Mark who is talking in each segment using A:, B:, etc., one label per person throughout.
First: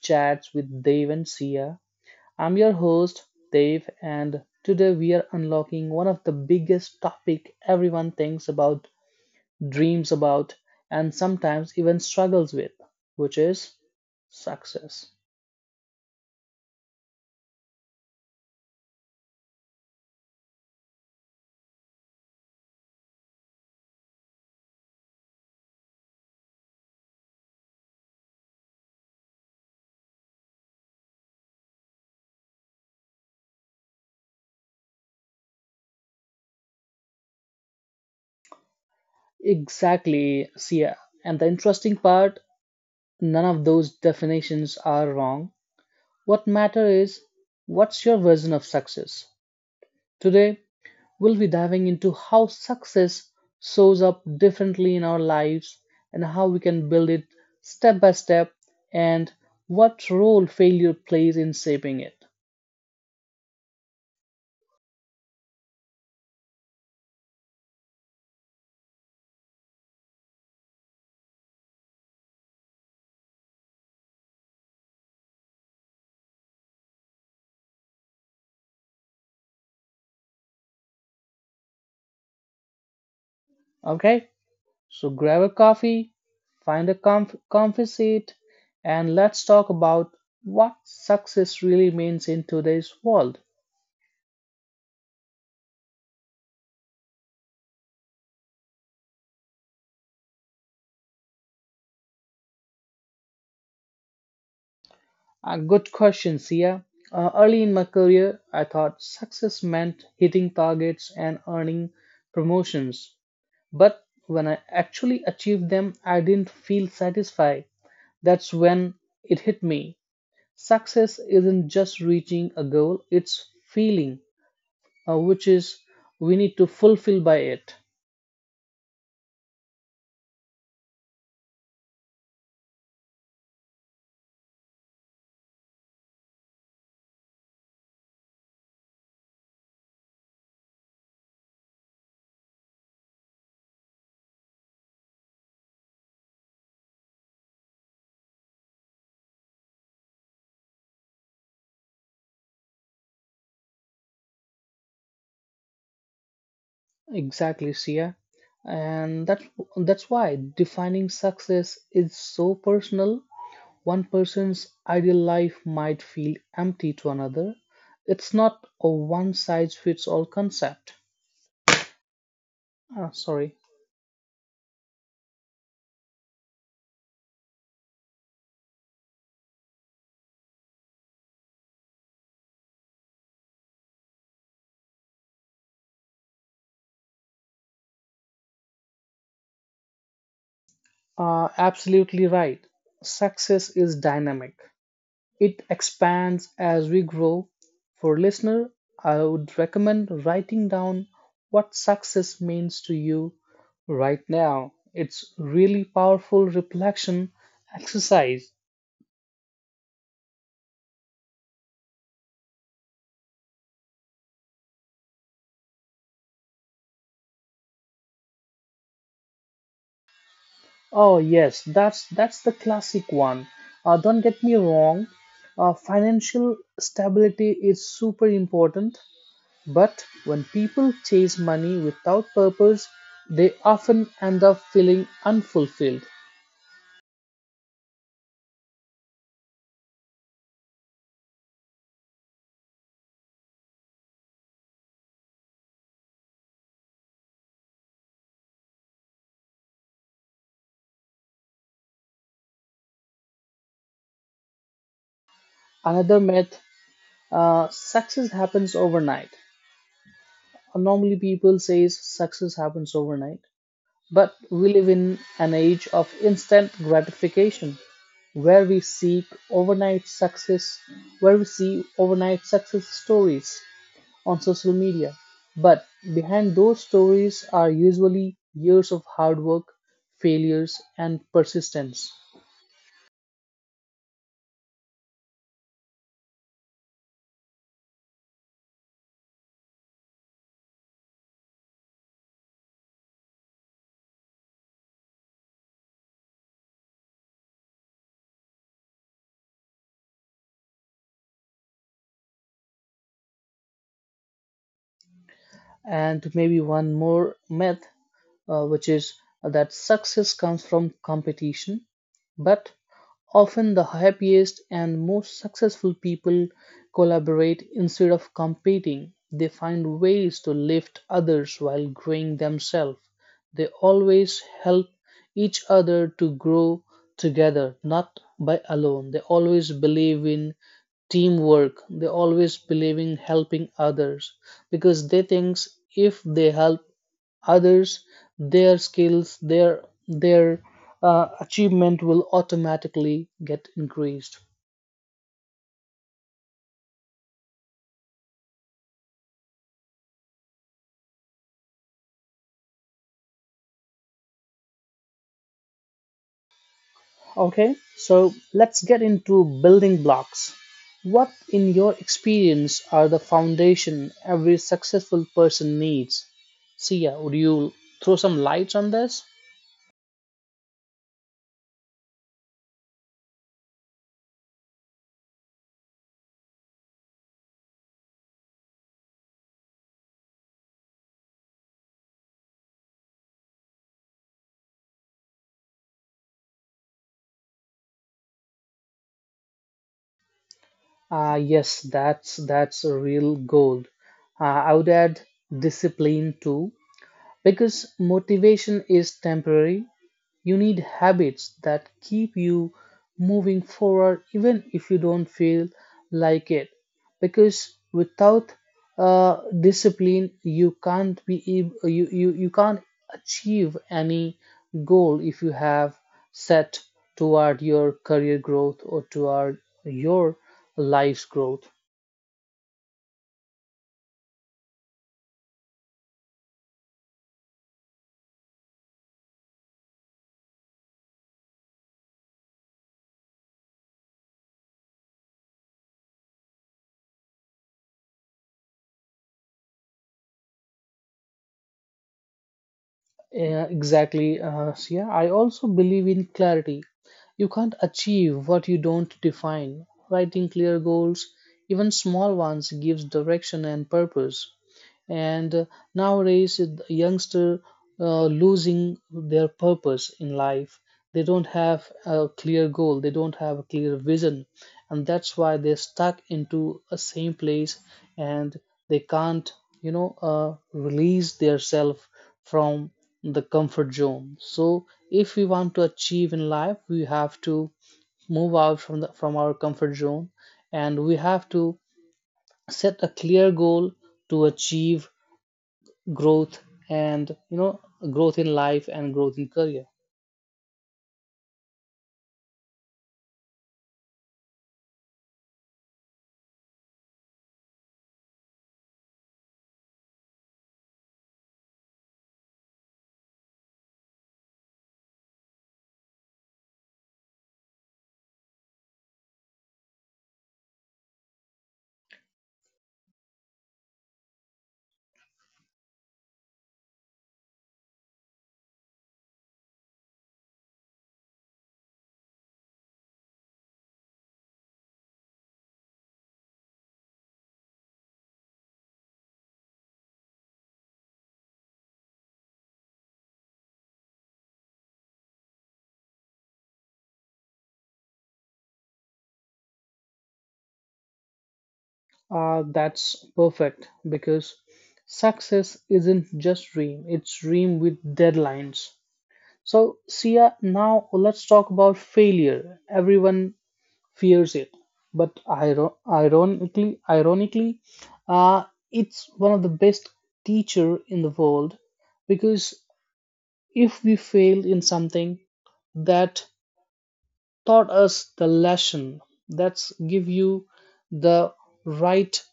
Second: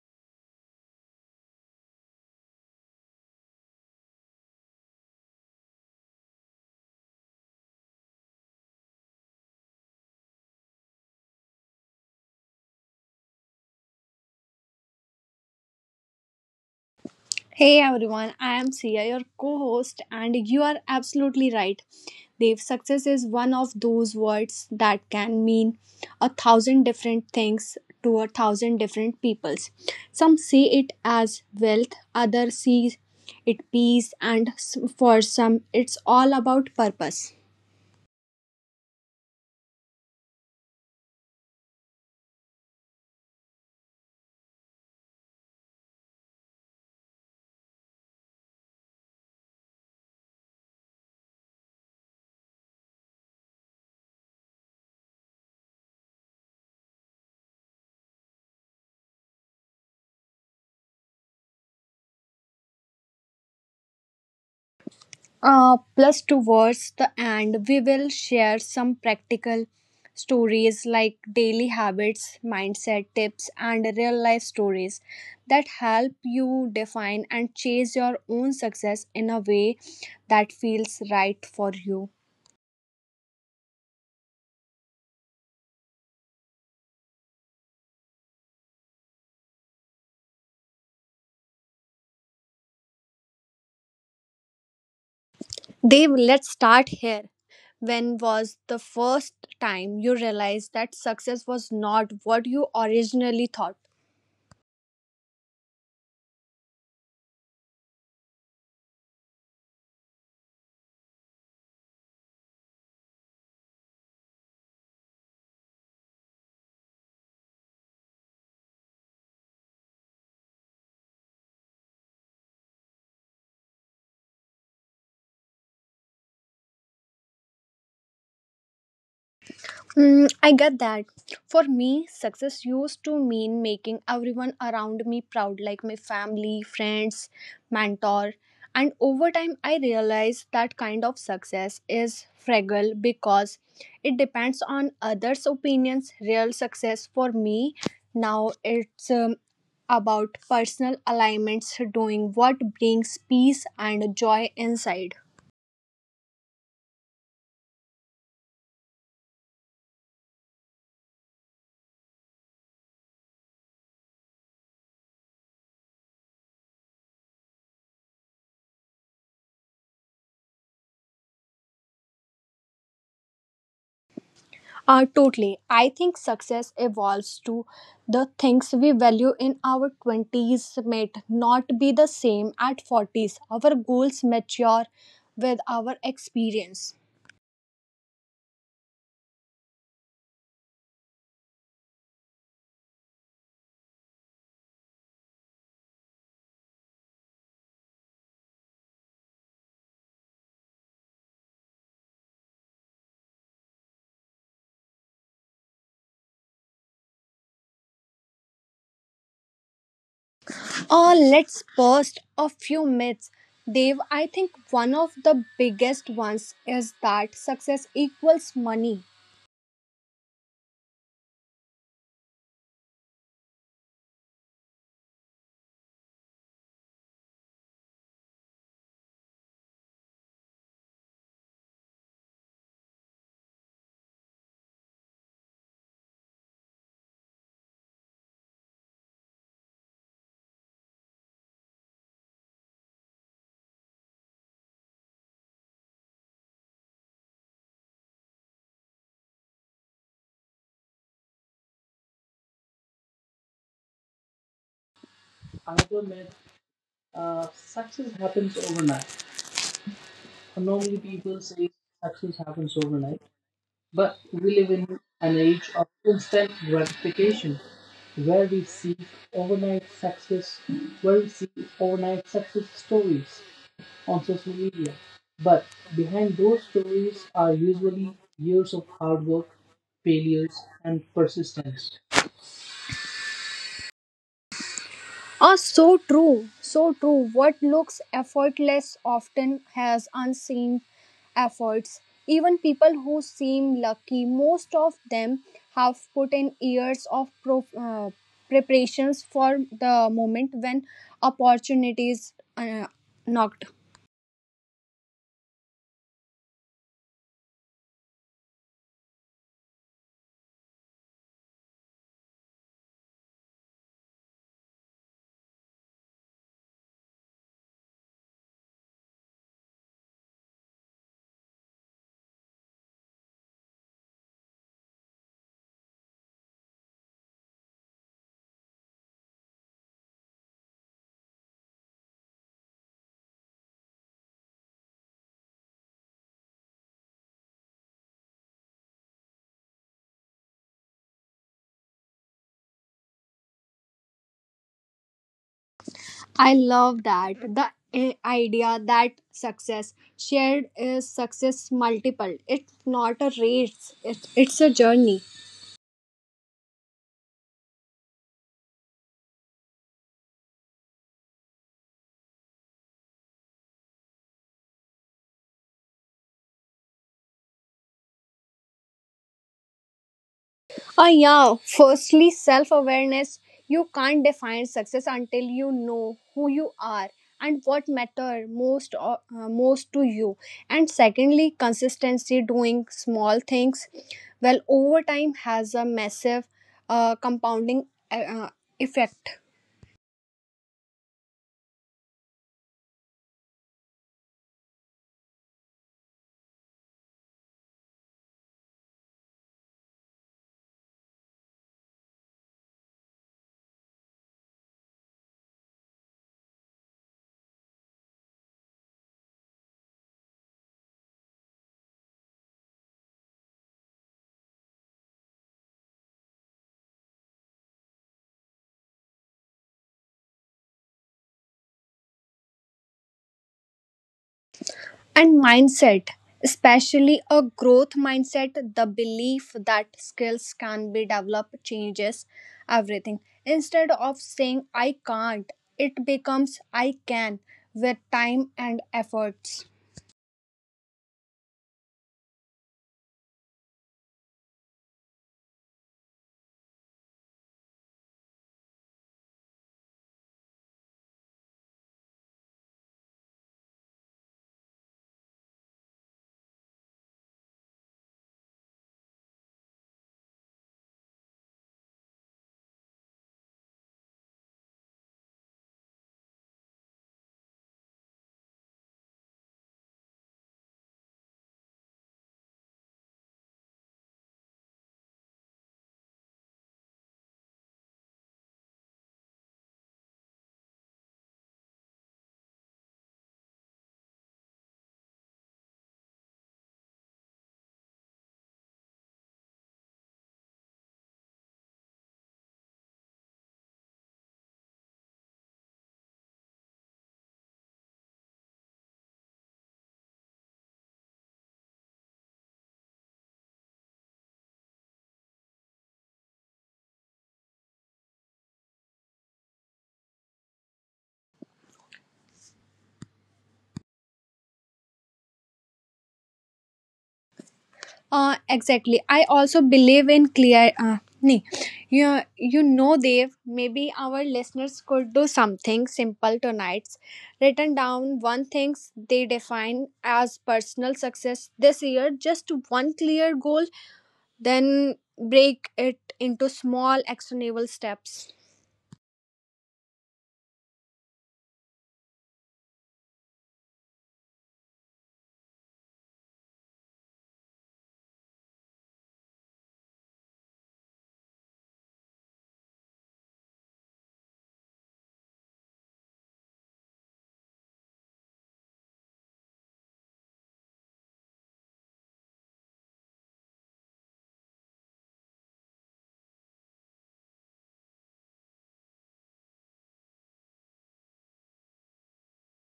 A: Chats with Dave and Sia. I'm your host, Dave, and today we are unlocking one of the biggest topic everyone thinks about, dreams about, and sometimes even struggles with, which is success.
B: Hey everyone, I am Sia, your co host, and you are absolutely right. Dev, success is one of those words that can mean a thousand different things to a thousand different peoples. Some see it as wealth, others see it peace, and for some, it's all about purpose.
A: Exactly, Sia. And the interesting part, none of those definitions are wrong. What matter is what's your version of success? Today, we'll be diving into how success shows up differently in our lives and how we can build it step by step and what role failure plays in shaping it.
B: Plus, towards the end, we will share some practical stories like daily habits, mindset tips, and real life stories that help you define and chase your own success in a way that feels right for you.
A: Okay, so grab a coffee, find a comfy seat, and let's talk about what success really means in today's world.
B: Dave, let's start here. When was the first time you realized that success was not what you originally thought?
A: A good question, Sia. Early in my career, I thought success meant hitting targets and earning promotions. But when I actually achieved them, I didn't feel satisfied. That's when it hit me. Success isn't just reaching a goal, it's feeling, which is we need to fulfill by it.
B: Mm, I get that. For me, success used to mean making everyone around me proud, like my family, friends, mentor. And over time, I realized that kind of success is fragile because it depends on others' opinions. Real success for me now it's about personal alignments, doing what brings peace and joy inside.
A: Exactly, Sia. And that's why defining success is so personal. One person's ideal life might feel empty to another. It's not a one size fits all concept. Ah, sorry.
B: Totally. I think success evolves too. The things we value in our 20s might not be the same at 40s. Our goals mature with our experience.
A: Absolutely right. Success is dynamic. It expands as we grow. For listener, I would recommend writing down what success means to you right now. It's really powerful reflection exercise.
B: Let's bust a few myths. Dave, I think one of the biggest ones is that success equals money.
A: Oh yes, that's the classic one. Don't get me wrong. Financial stability is super important, but when people chase money without purpose, they often end up feeling unfulfilled.
B: Another
A: Another
B: myth,
A: myth:
B: success
A: success
B: happens
A: happens
B: overnight.
A: overnight.
B: Normally
A: Normally,
B: people
A: people
B: say
A: say
B: success
A: success
B: happens
A: happens
B: overnight,
A: overnight,
B: but
A: but
B: we live
A: we live
B: in
A: in
B: an
A: an
B: age of
A: age of
B: instant
A: instant
B: gratification,
A: gratification,
B: where we
A: where we
B: seek
A: seek
B: overnight
A: overnight
B: success,
A: success,
B: where we
A: where
B: see
A: we see
B: overnight
A: overnight
B: success
A: success
B: stories
A: stories
B: on
A: on
B: social
A: social
B: media.
A: media.
B: But
A: But
B: behind those
A: behind those
B: stories are
A: stories are
B: usually
A: usually
B: years of
A: years of
B: hard work,
A: hard work,
B: failures,
A: failures,
B: and
A: and
B: persistence.
A: persistence.
B: Ah, so true, so true. What looks effortless often has unseen efforts. Even people who seem lucky, most of them have put in years of preparations for the moment when opportunities knocked.
A: And maybe one more myth, which is that success comes from competition, but often the happiest and most successful people collaborate instead of competing. They find ways to lift others while growing themselves. They always help each other to grow together, not by alone. They always believe in teamwork. They always believe in helping others because they think if they help others, their skills, their achievement will automatically get increased.
B: I love that. The idea that success shared is success multiple. It's not a race, it's a journey.
A: Okay, so let's get into building blocks. What, in your experience, are the foundation every successful person needs? Sia, would you throw some lights on this?
B: Yeah. Firstly, self awareness. You can't define success until you know who you are and what matter most or most to you. And secondly, consistency, doing small things well over time has a massive compounding effect.
A: Yes, that's a real goal. I would add discipline too, because motivation is temporary, you need habits that keep you moving forward even if you don't feel like it. Because without discipline, you can't be you can't achieve any goal if you have set toward your career growth or toward your life's growth.
B: And mindset, especially a growth mindset, the belief that skills can be developed changes everything. Instead of saying I can't, it becomes I can with time and efforts.
A: Yeah, exactly, Sia. I also believe in clarity. You can't achieve what you don't define. Writing clear goals, even small ones, gives direction and purpose. And nowadays, the youngster losing their purpose in life. They don't have a clear goal. They don't have a clear vision, and that's why they're stuck into a same place and they can't, you know, release their self from the comfort zone. So if we want to achieve in life, we have to move out from the from our comfort zone, and we have to set a clear goal to achieve growth, and you know, growth in life and growth in career.
B: Exactly. I also believe in clear. Nee. You know, Dev, maybe our listeners could do something simple tonight. Written down one things they define as personal success this year, just one clear goal, then break it into small actionable steps.
A: That's perfect because success isn't just dream, it's dream with deadlines. So, Sia, now let's talk about failure. Everyone fears it, but ironically, uh, it's one of the best teacher in the world, because if we fail in something, that taught us the lesson, that's give you the right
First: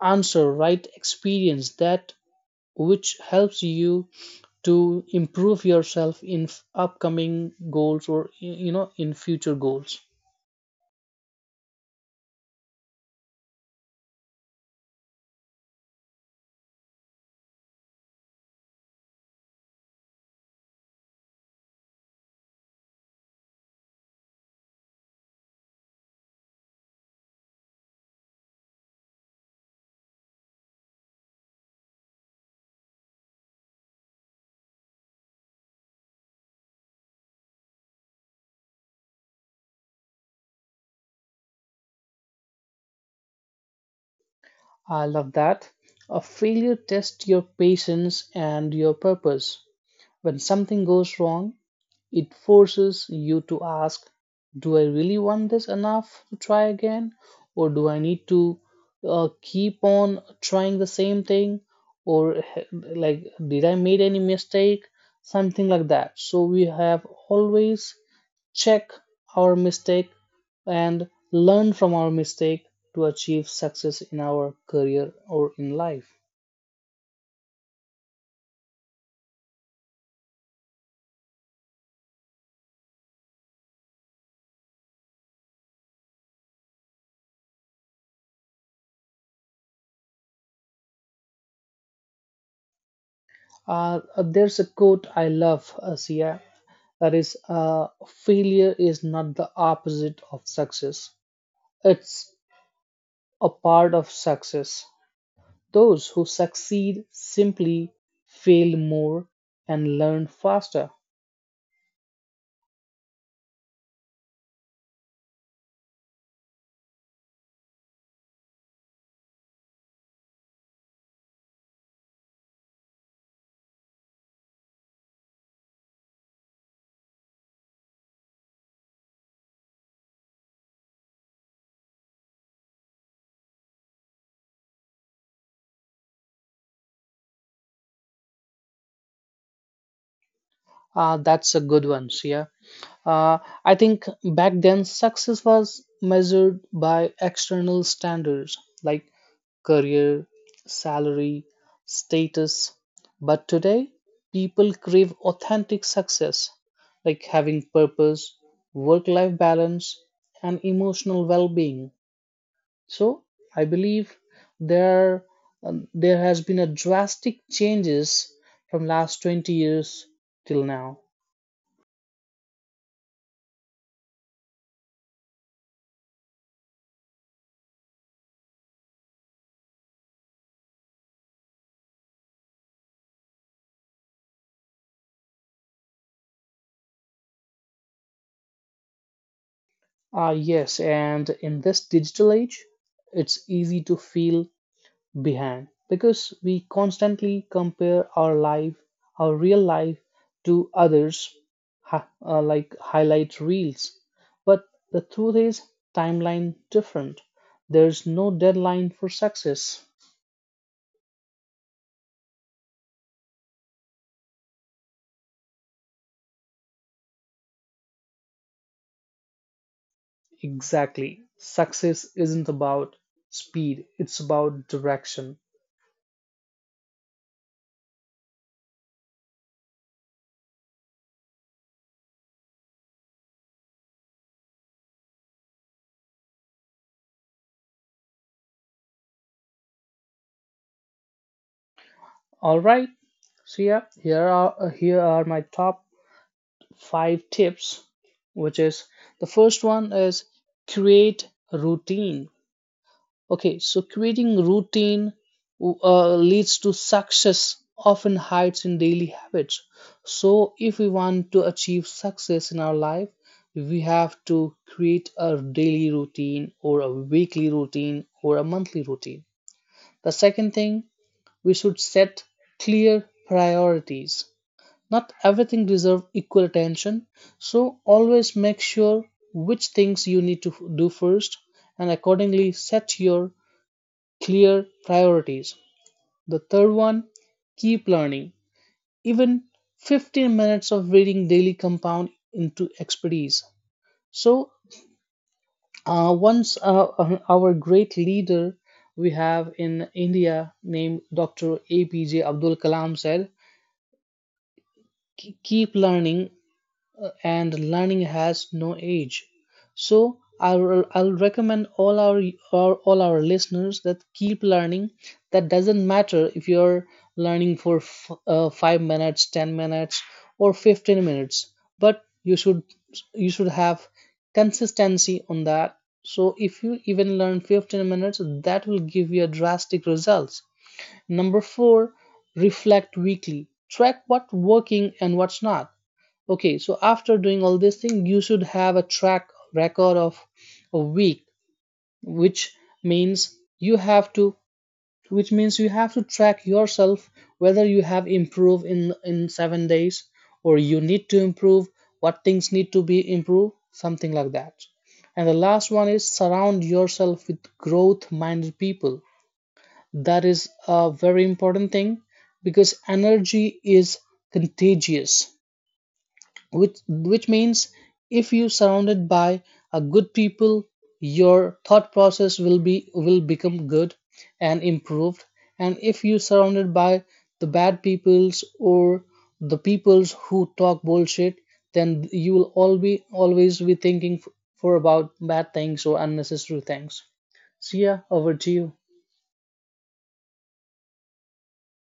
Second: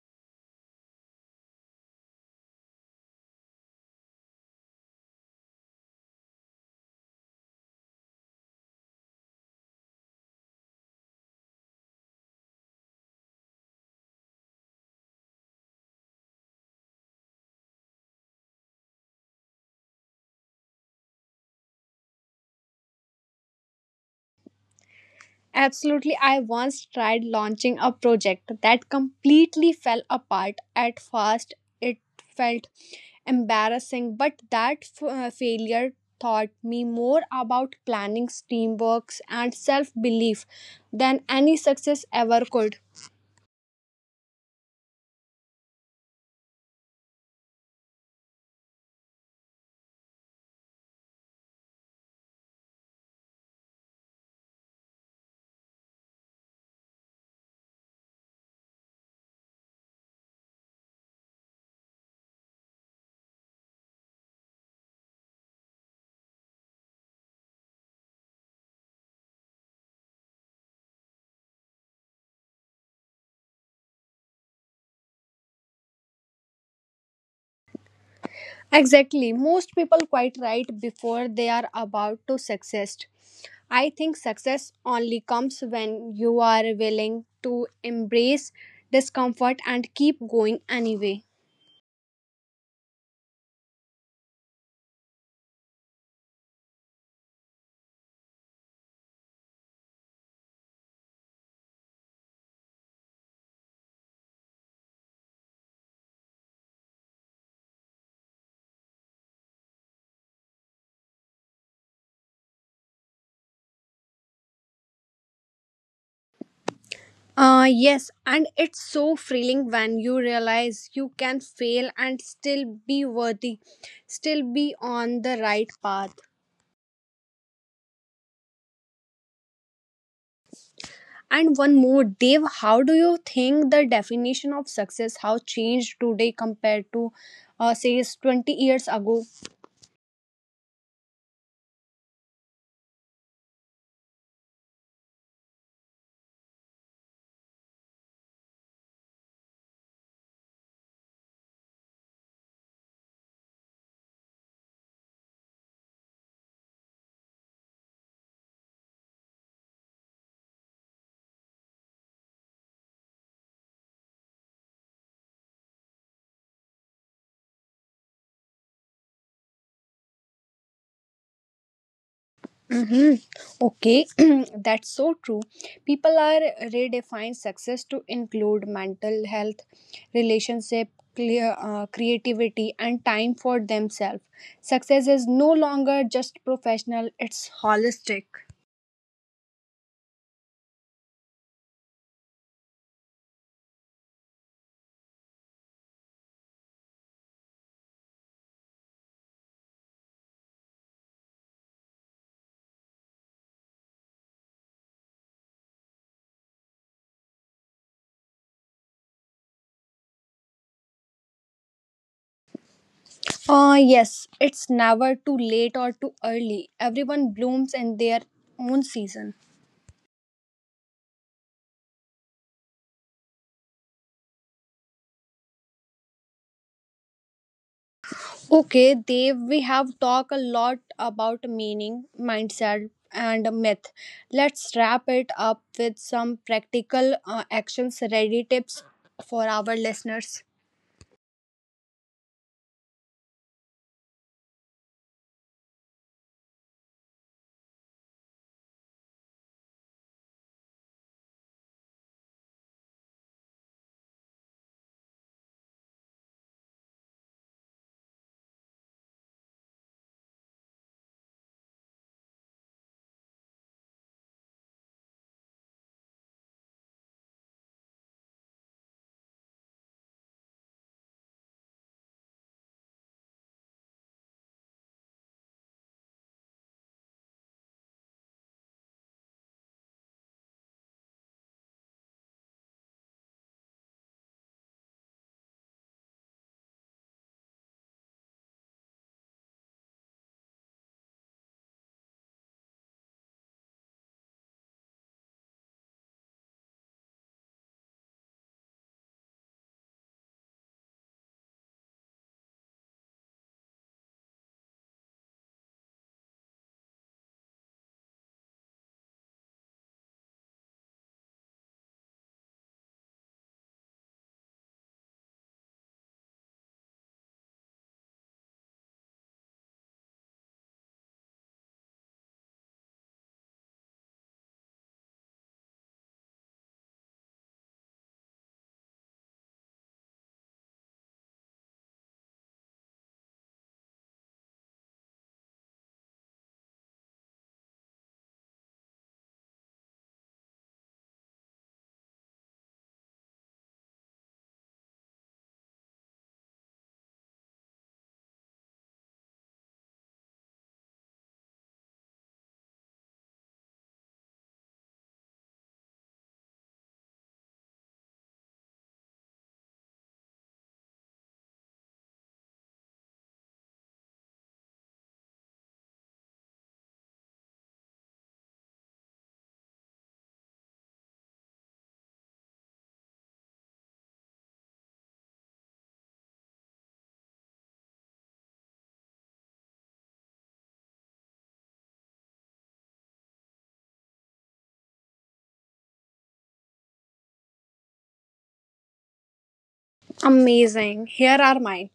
A: answer, right experience, that which helps you to improve yourself in upcoming goals or, you know, in future goals.
B: Absolutely. I once tried launching a project that completely fell apart. At first, it felt embarrassing, but that failure taught me more about planning, teamwork, and self belief than any success ever could.
A: I love that. A failure tests your patience and your purpose. When something goes wrong, it forces you to ask, do I really want this enough to try again? Or do I need to keep on trying the same thing? Or like, did I made any mistake? Something like that. So we have always check our mistake and learn from our mistake to achieve success in our career or in life.
B: Exactly. Most people quite right before they are about to success. I think success only comes when you are willing to embrace discomfort and keep going anyway.
A: There's a quote I love, Asiya. That is, failure is not the opposite of success, it's a part of success. Those who succeed simply fail more and learn faster.
B: Yes, and it's so thrilling when you realize you can fail and still be worthy, still be on the right path. And one more, Dave, how do you think the definition of success how changed today compared to, say, 20 years ago?
A: Ah, that's a good one, Shia. Uh, I think back then success was measured by external standards like career, salary, status. But today, people crave authentic success like having purpose, work life balance, and emotional well being. So, I believe there, there has been a drastic changes from last 20 years till now.
B: Hmm. Okay, that's so true. People are redefine success to include mental health, relationship, creativity, and time for themselves. Success is no longer just professional; it's holistic.
A: Ah, yes, and in this digital age, it's easy to feel behind because we constantly compare our life, our real life, to others, like highlight reels. But the truth is, timeline different. There's no deadline for success.
B: Yes, it's never too late or too early. Everyone blooms in their own season.
A: Exactly. Success isn't about speed, it's about direction.
B: Okay, Dev, we have talked a lot about meaning, mindset, and myth. Let's wrap it up with some practical actions ready tips for our listeners.
A: All right. So yeah, here are my top five tips, which is the first one is create routine. Okay, so creating routine leads to success often hides in daily habits. So if we want to achieve success in our life, we have to create a daily routine or a weekly routine or a monthly routine. The second thing, we should set clear priorities. Not everything deserves equal attention, so always make sure which things you need to do first and accordingly set your clear priorities. The third one, keep learning. Even 15 minutes of reading daily compound into expertise. So, once our great leader we have in India named Dr. APJ Abdul Kalam said, Keep learning, and learning has no age." So I'll recommend all our listeners that keep learning. That doesn't matter if you're learning for f 5 minutes, 10 minutes, or 15 minutes, but you should have consistency on that. So if you even learn 15 minutes, that will give you a drastic results. Number four, reflect weekly. Track what's working and what's not. Okay, so after doing all this thing, you should have a track record of a week, which means you have to track yourself whether you have improved in 7 days or you need to improve, what things need to be improved, something like that. And the last one is surround yourself with growth minded people. That is a very important thing because energy is contagious, which means if you surrounded by a good people, your thought process will become good and improved. And if you surrounded by the bad peoples or the peoples who talk bullshit, then you will all be always be thinking for about bad things or unnecessary things. So yeah, over to you.
B: Amazing. Here are mine.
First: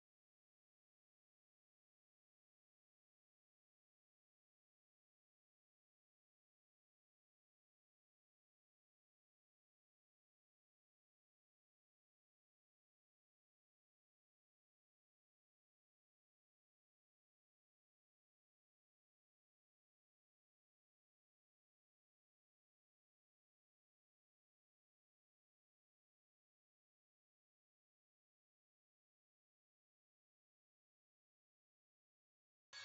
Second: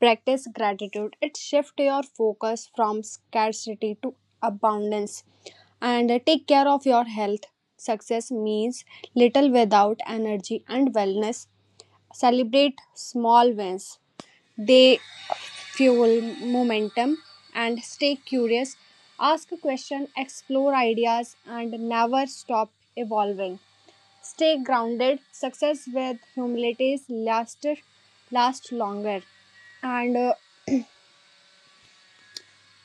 B: Practice gratitude. It shifts your focus from scarcity to abundance. And take care of your health. Success means little without energy and wellness. Celebrate small wins. They fuel momentum. And stay curious, ask questions, explore ideas, and never stop evolving. Stay grounded. Success with humility lasts last longer. And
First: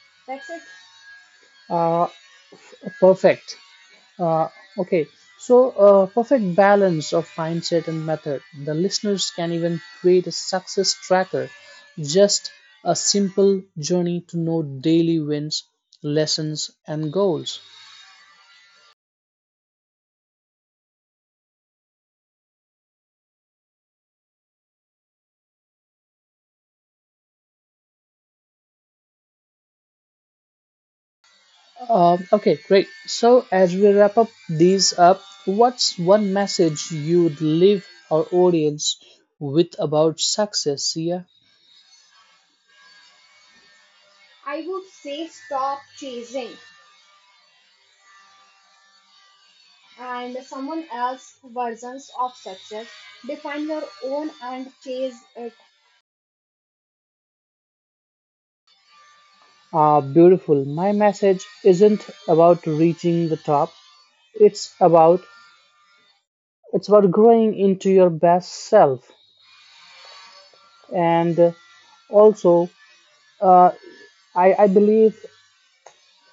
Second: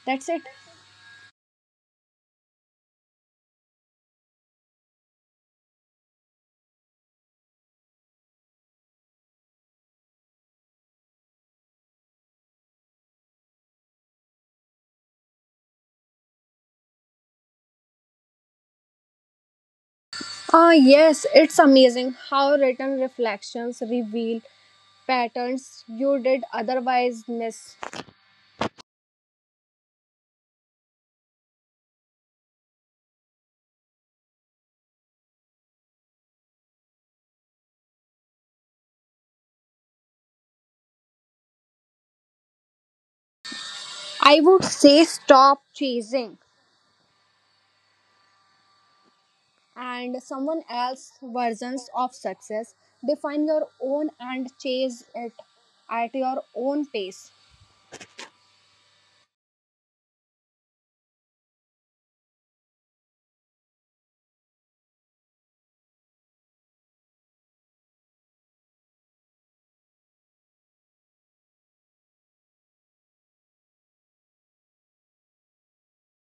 B: That's it.
A: Uh, Perfect. Uh, okay, so perfect balance of mindset and method. The listeners can even create a success tracker, just a simple journey to know daily wins, lessons, and goals.
B: Ah, yes, it's amazing how written reflections reveal patterns you did otherwise miss.
A: Okay, great. So as we wrap up these up, what's one message you would leave our audience with about success, Sia?
B: I
A: I
B: would
A: would
B: say
A: say
B: stop
A: stop
B: chasing
A: chasing
B: and
A: and
B: someone
A: someone
B: else's
A: else's
B: versions
A: versions
B: of
A: of
B: success.
A: success.
B: Define
A: Define
B: your
A: your
B: own
A: own
B: and
A: and
B: chase
A: chase
B: it
A: it.
B: at your own pace.
A: Ah, beautiful. My message isn't about reaching the top. It's about it's about growing into your best self. And also, uh, I believe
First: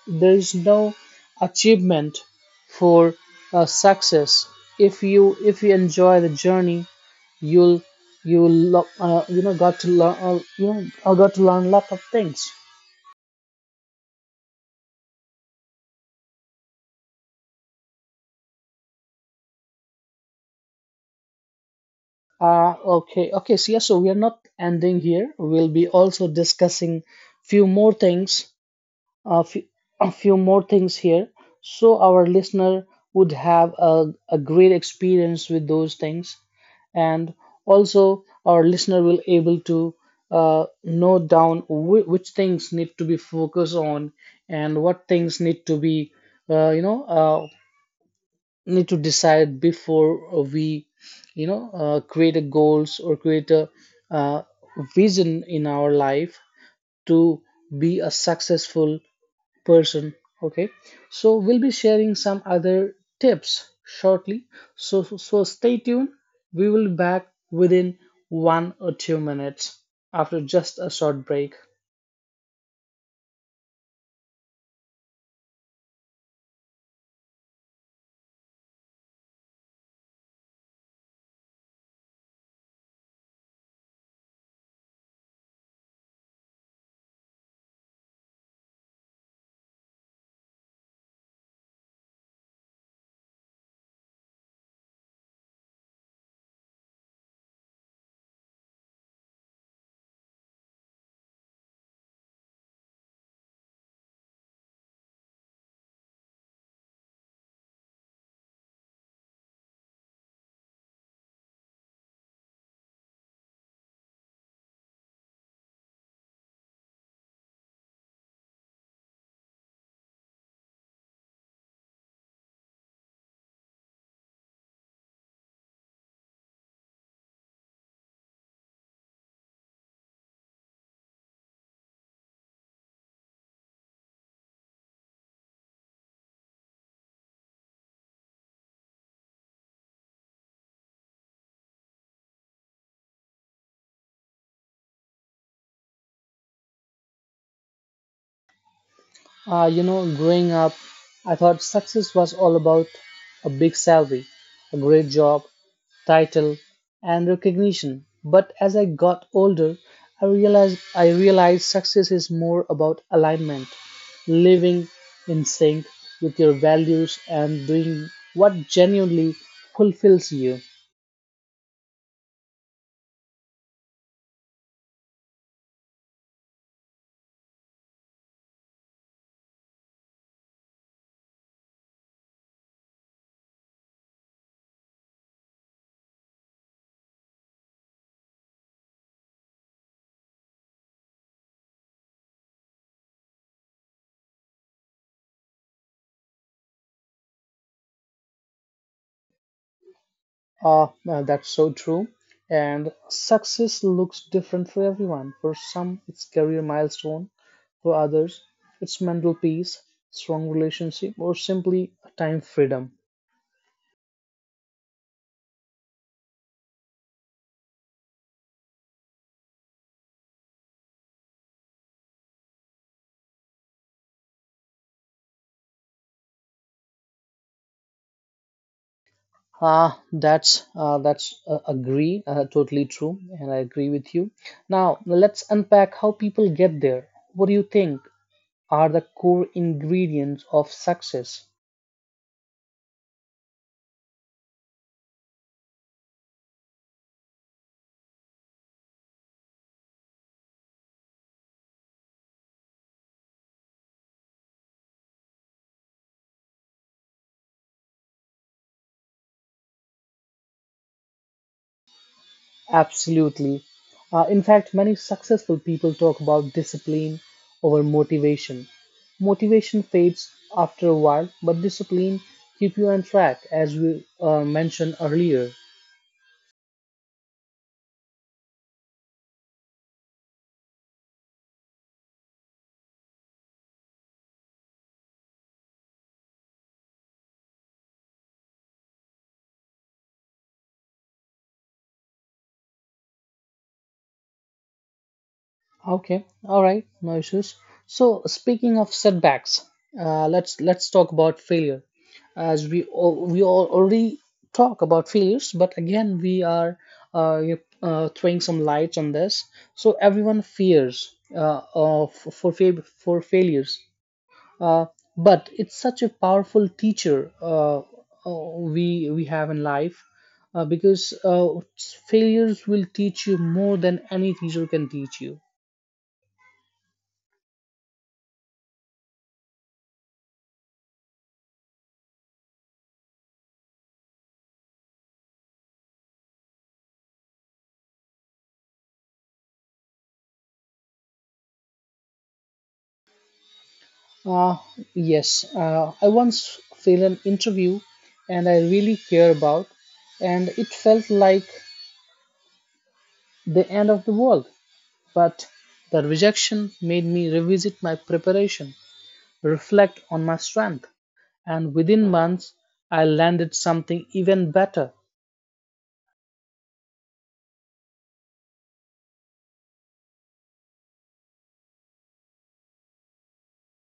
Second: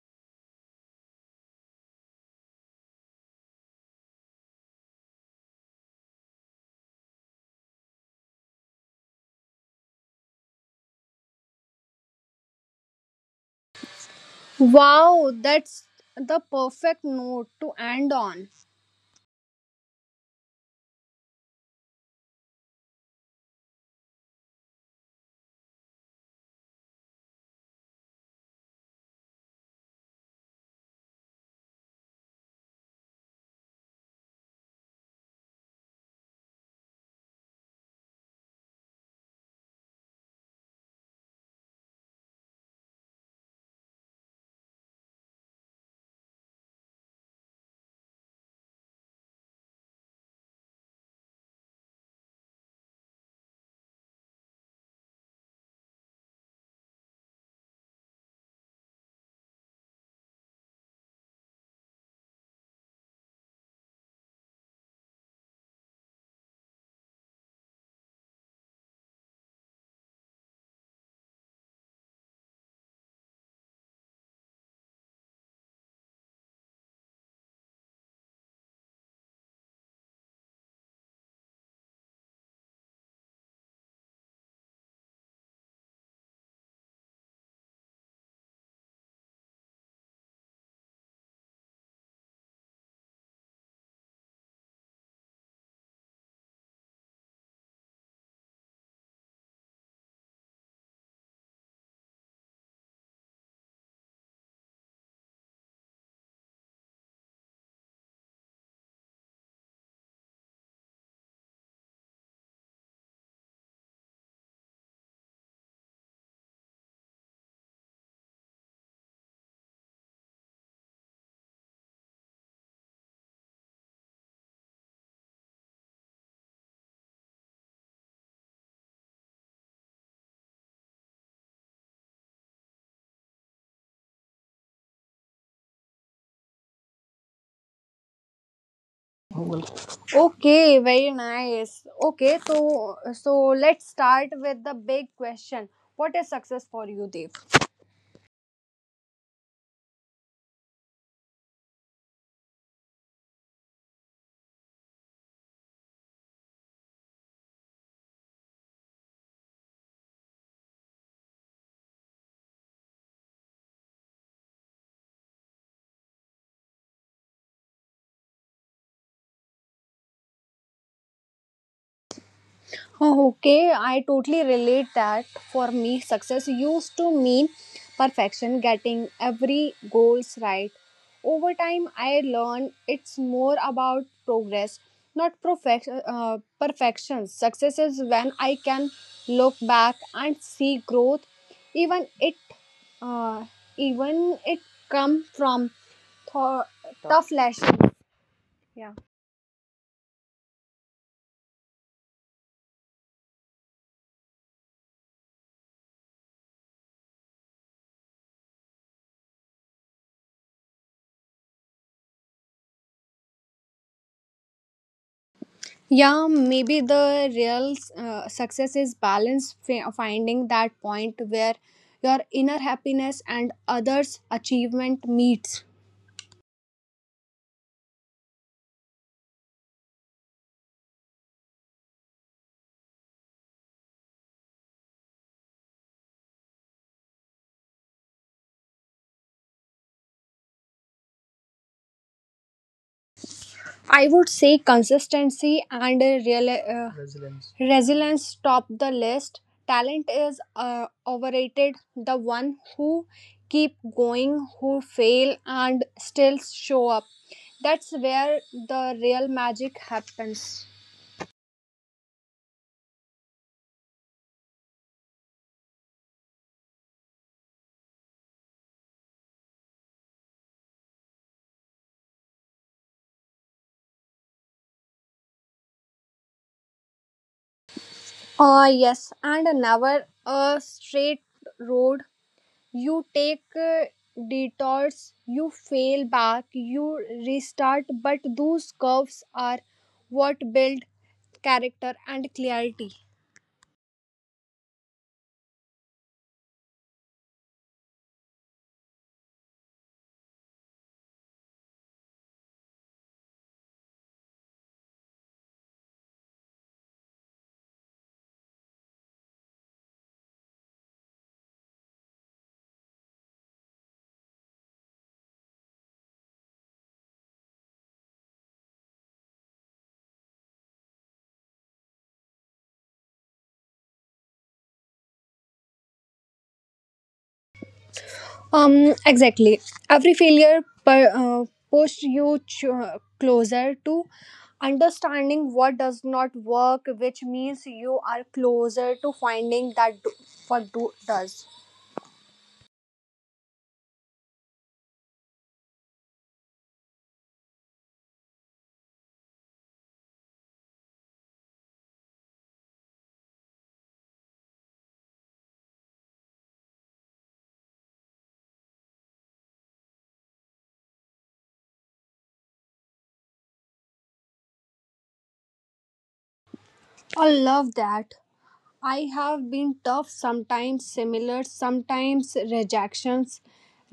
A: there is no achievement for success. If you enjoy the journey, you'll you know, got to learn a lot of things.
B: Wow, that's the perfect note to end on.
A: Uh, okay, okay. So yeah, so we are not ending here. We'll be also discussing few more things, a few, a few more things here, so our listener would have a great experience with those things, and also our listener will able to note down which things need to be focused on and what things need to be, uh, you know uh, need to decide before we, create a goals or create a uh, vision in our life to be a successful person. Okay, so we'll be sharing some other tips shortly, so so stay tuned. We will be back within 1 or 2 minutes after just a short break.
B: Okay, very nice. Okay, so let's start with the big question. What is success for you, Dev?
A: You know, growing up, I thought success was all about a big salary, a great job, title, and recognition. But as I got older, I realized success is more about alignment, living in sync with your values and doing what genuinely fulfills you.
B: Oh, okay, I totally relate that. For me, success used to mean perfection, getting every goals right. Over time, I learned it's more about progress, not perfection. Success is when I can look back and see growth, even it, uh, even it come from th- tough lesson. Yeah.
A: No, that's so true. And success looks different for everyone. For some, it's career milestone. For others, it's mental peace, strong relationship, or simply time freedom.
B: Yeah, maybe the real success is balance, finding that point where your inner happiness and others' achievement meets.
A: Ah, that's agree Totally true, and I agree with you. Now let's unpack how people get there. What do you think are the core ingredients of success?
B: I would say consistency and a real resilience. Resilience top the list. Talent is overrated. The one who keep going, who fail and still show up. That's where the real magic happens.
A: Absolutely. In fact, many successful people talk about discipline over motivation. Motivation fades after a while, but discipline keep you on track, as we mentioned earlier.
B: Oh, yes, and never a straight road. You take detours, you fail back, you restart, but those curves are what build character and clarity.
A: Okay, all right, no issues. So speaking of setbacks, let's talk about failure. As we already talk about failures, but again we are throwing some lights on this. So everyone fears for failures, uh, but it's such a powerful teacher uh, we have in life, because failures will teach you more than any teacher can teach you.
B: Exactly. Every failure pushed you closer to understanding what does not work, which means you are closer to finding that what do does.
A: Uh, yes, I once failed an interview and I really care about, and it felt like the end of the world. But the rejection made me revisit my preparation, reflect on my strength, and within months I landed something even better.
B: I love that. I have been tough, sometimes similar, sometimes rejections,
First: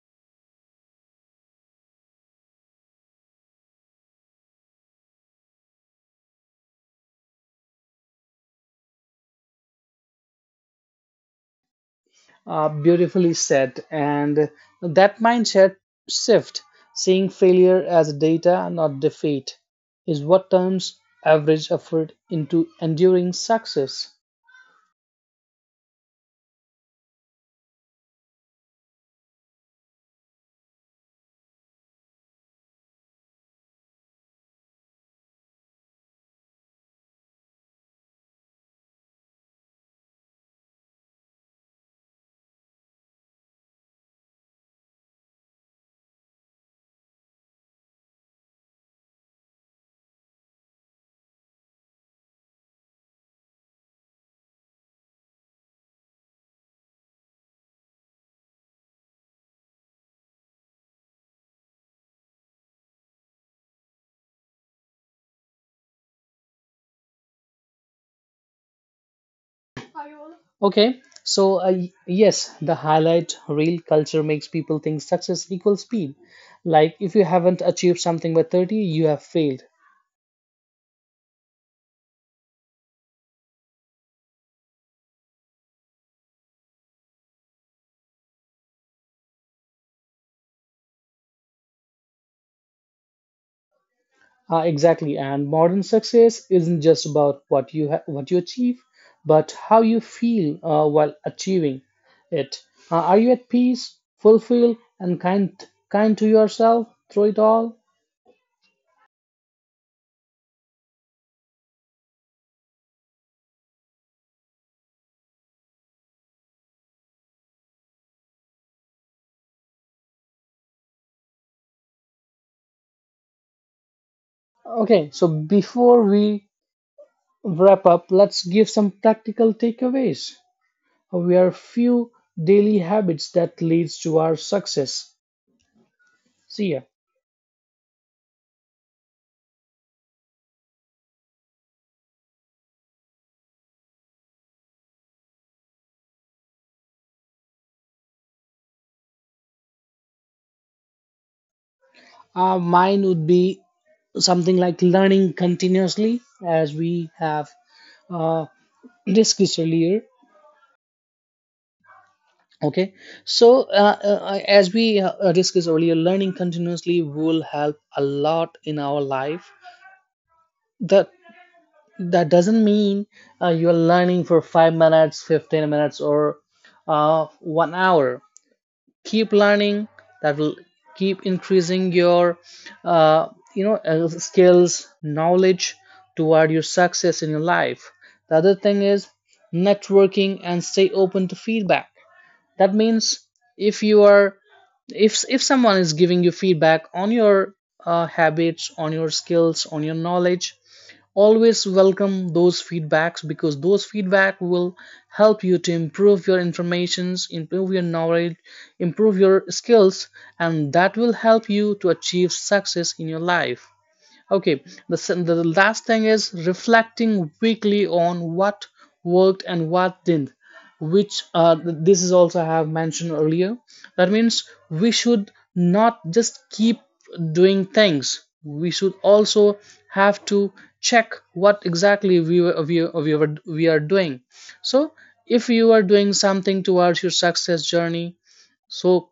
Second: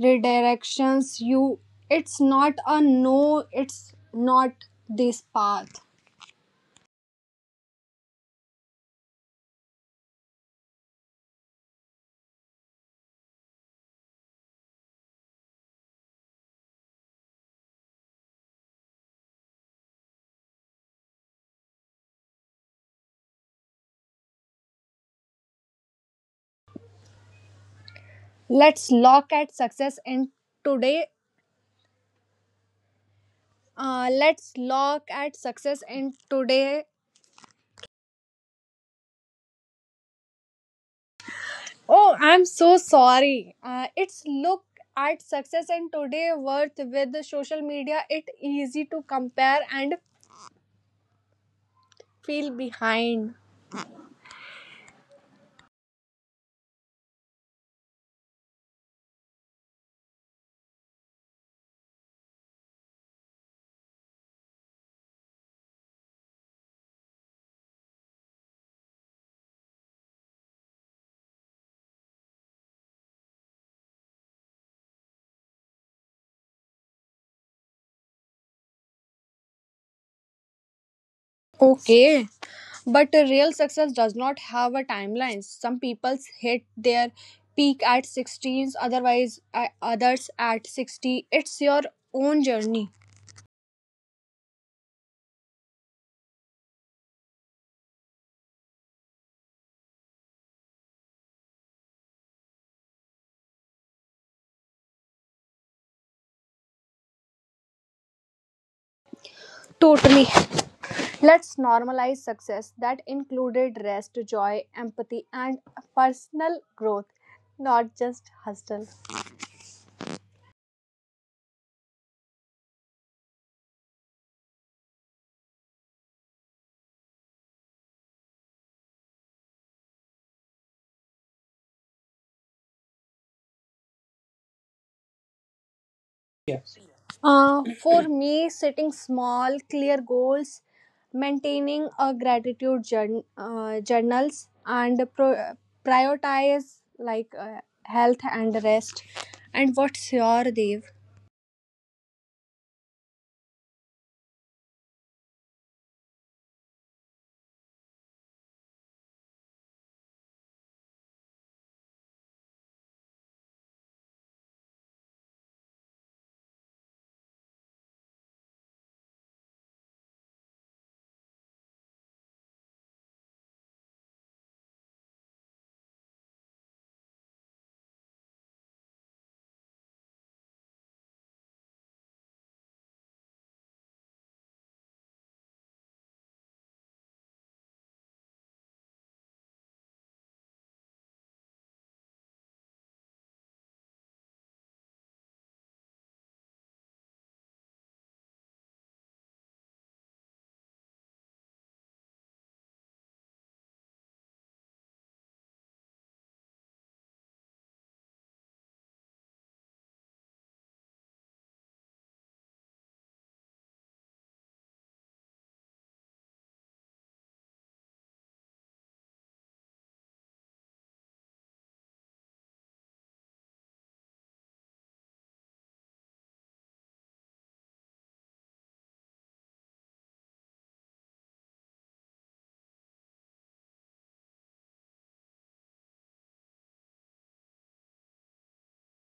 B: redirections. You, it's not a no, it's not this path.
A: Beautifully said. And that mindset shift, seeing failure as data, not defeat, is what turns average effort into enduring success.
B: Let's look at success in today. Let's look at success in today. Oh, I'm so sorry. It's look at success in today worth with the social media. It easy to compare and feel behind.
A: Okay, so yes, the highlight reel culture makes people think success equals speed. Like if you haven't achieved something by 30, you have failed.
B: Okay. But a real success does not have a timeline. Some people hit their peak at 16, otherwise others at 60. It's your own journey.
A: Exactly, and modern success isn't just about what you achieve, but how you feel while achieving it. Are you at peace, fulfilled, and kind to yourself through it all?
B: Totally. Let's normalize success that included rest, joy, empathy and personal growth, not just hustle.
A: Okay, so before we wrap up, let's give some practical takeaways. We are few daily habits that leads to our success. See ya.
B: Yes. For me, setting small, clear goals, maintaining a gratitude journals, and prioritize like health and rest. And what's your Dev?
A: Mine would be something like learning continuously, as we have uh, discussed earlier. Okay, so as we discussed earlier, learning continuously will help a lot in our life. That that doesn't mean you're learning for 5 minutes, 15 minutes, or 1 hour. Keep learning. That will keep increasing your uh, skills, knowledge toward your success in your life. The other thing is networking and stay open to feedback. That means if you are, if someone is giving you feedback on your habits, on your skills, on your knowledge, always welcome those feedbacks, because those feedback will help you to improve your informations, improve your knowledge, improve your skills, and that will help you to achieve success in your life. The last thing is reflecting weekly on what worked and what didn't, which this is also I have mentioned earlier. That means we should not just keep doing things. We should also have to check what exactly we are doing. So if you are doing something towards your success journey, so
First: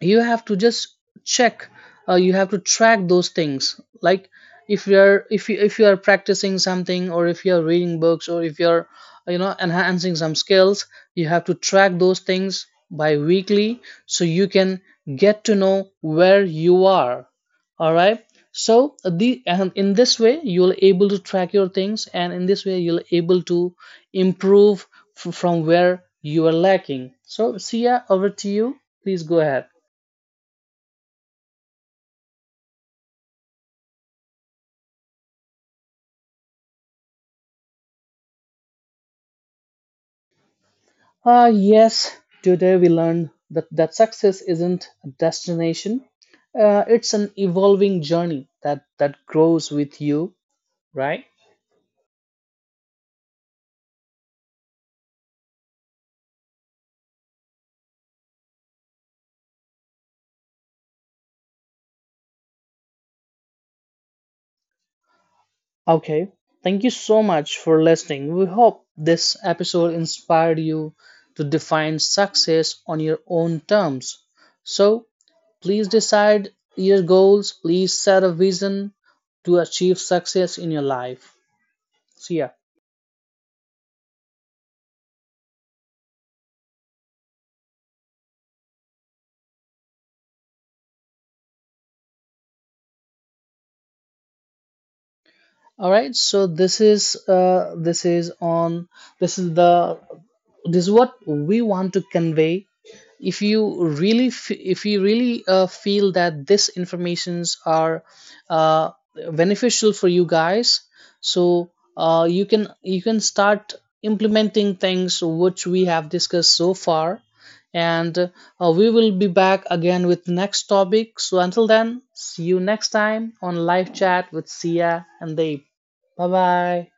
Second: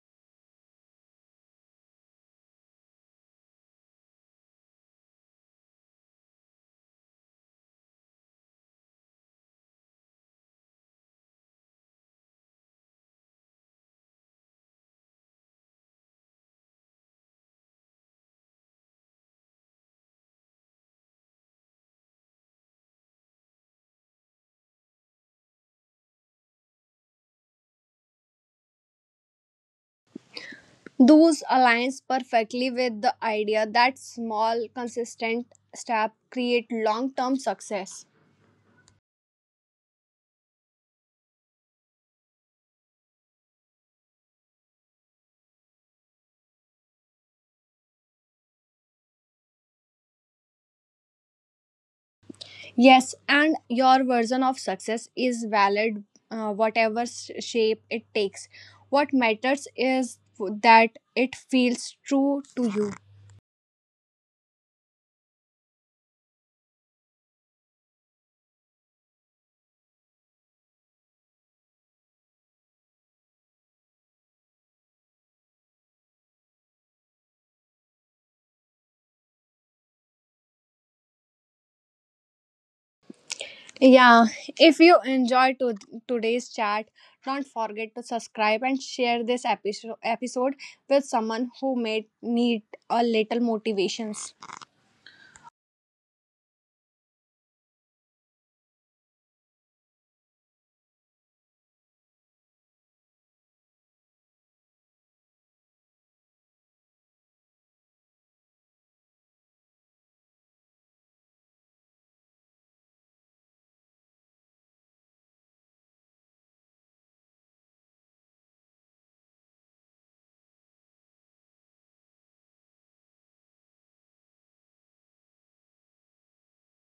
A: you have to just check. Uh, you have to track those things, like if you are practicing something, or if you're reading books, or if you're, you know, enhancing some skills, you have to track those things by weekly so you can get to know where you are. All right, so the and in this way you'll able to track your things, and in this way you'll able to improve from where you are lacking. So Sia, over to you, please go ahead.
B: Those aligns perfectly with the idea that small, consistent step create long-term success.
A: Ah, yes, today we learned that success isn't a destination, it's an evolving journey that grows with you, right?
B: Yes, and your version of success is valid, whatever shape it takes. What matters is that it feels true to you.
A: Okay, thank you so much for listening. We hope this episode inspired you to define success on your own terms. So please decide your goals, please set a vision to achieve success in your life. See ya.
B: Yeah, if you enjoyed today's chat, don't forget to subscribe and share this episode with someone who may need a little motivations.
A: All right, so this is on this is the this is what we want to convey. If you really feel that this informations are uh, beneficial for you guys, so you can start implementing things which we have discussed so far, and we will be back again with next topic. So until then, see you next time on live chat with Sia and Dave. Bye bye.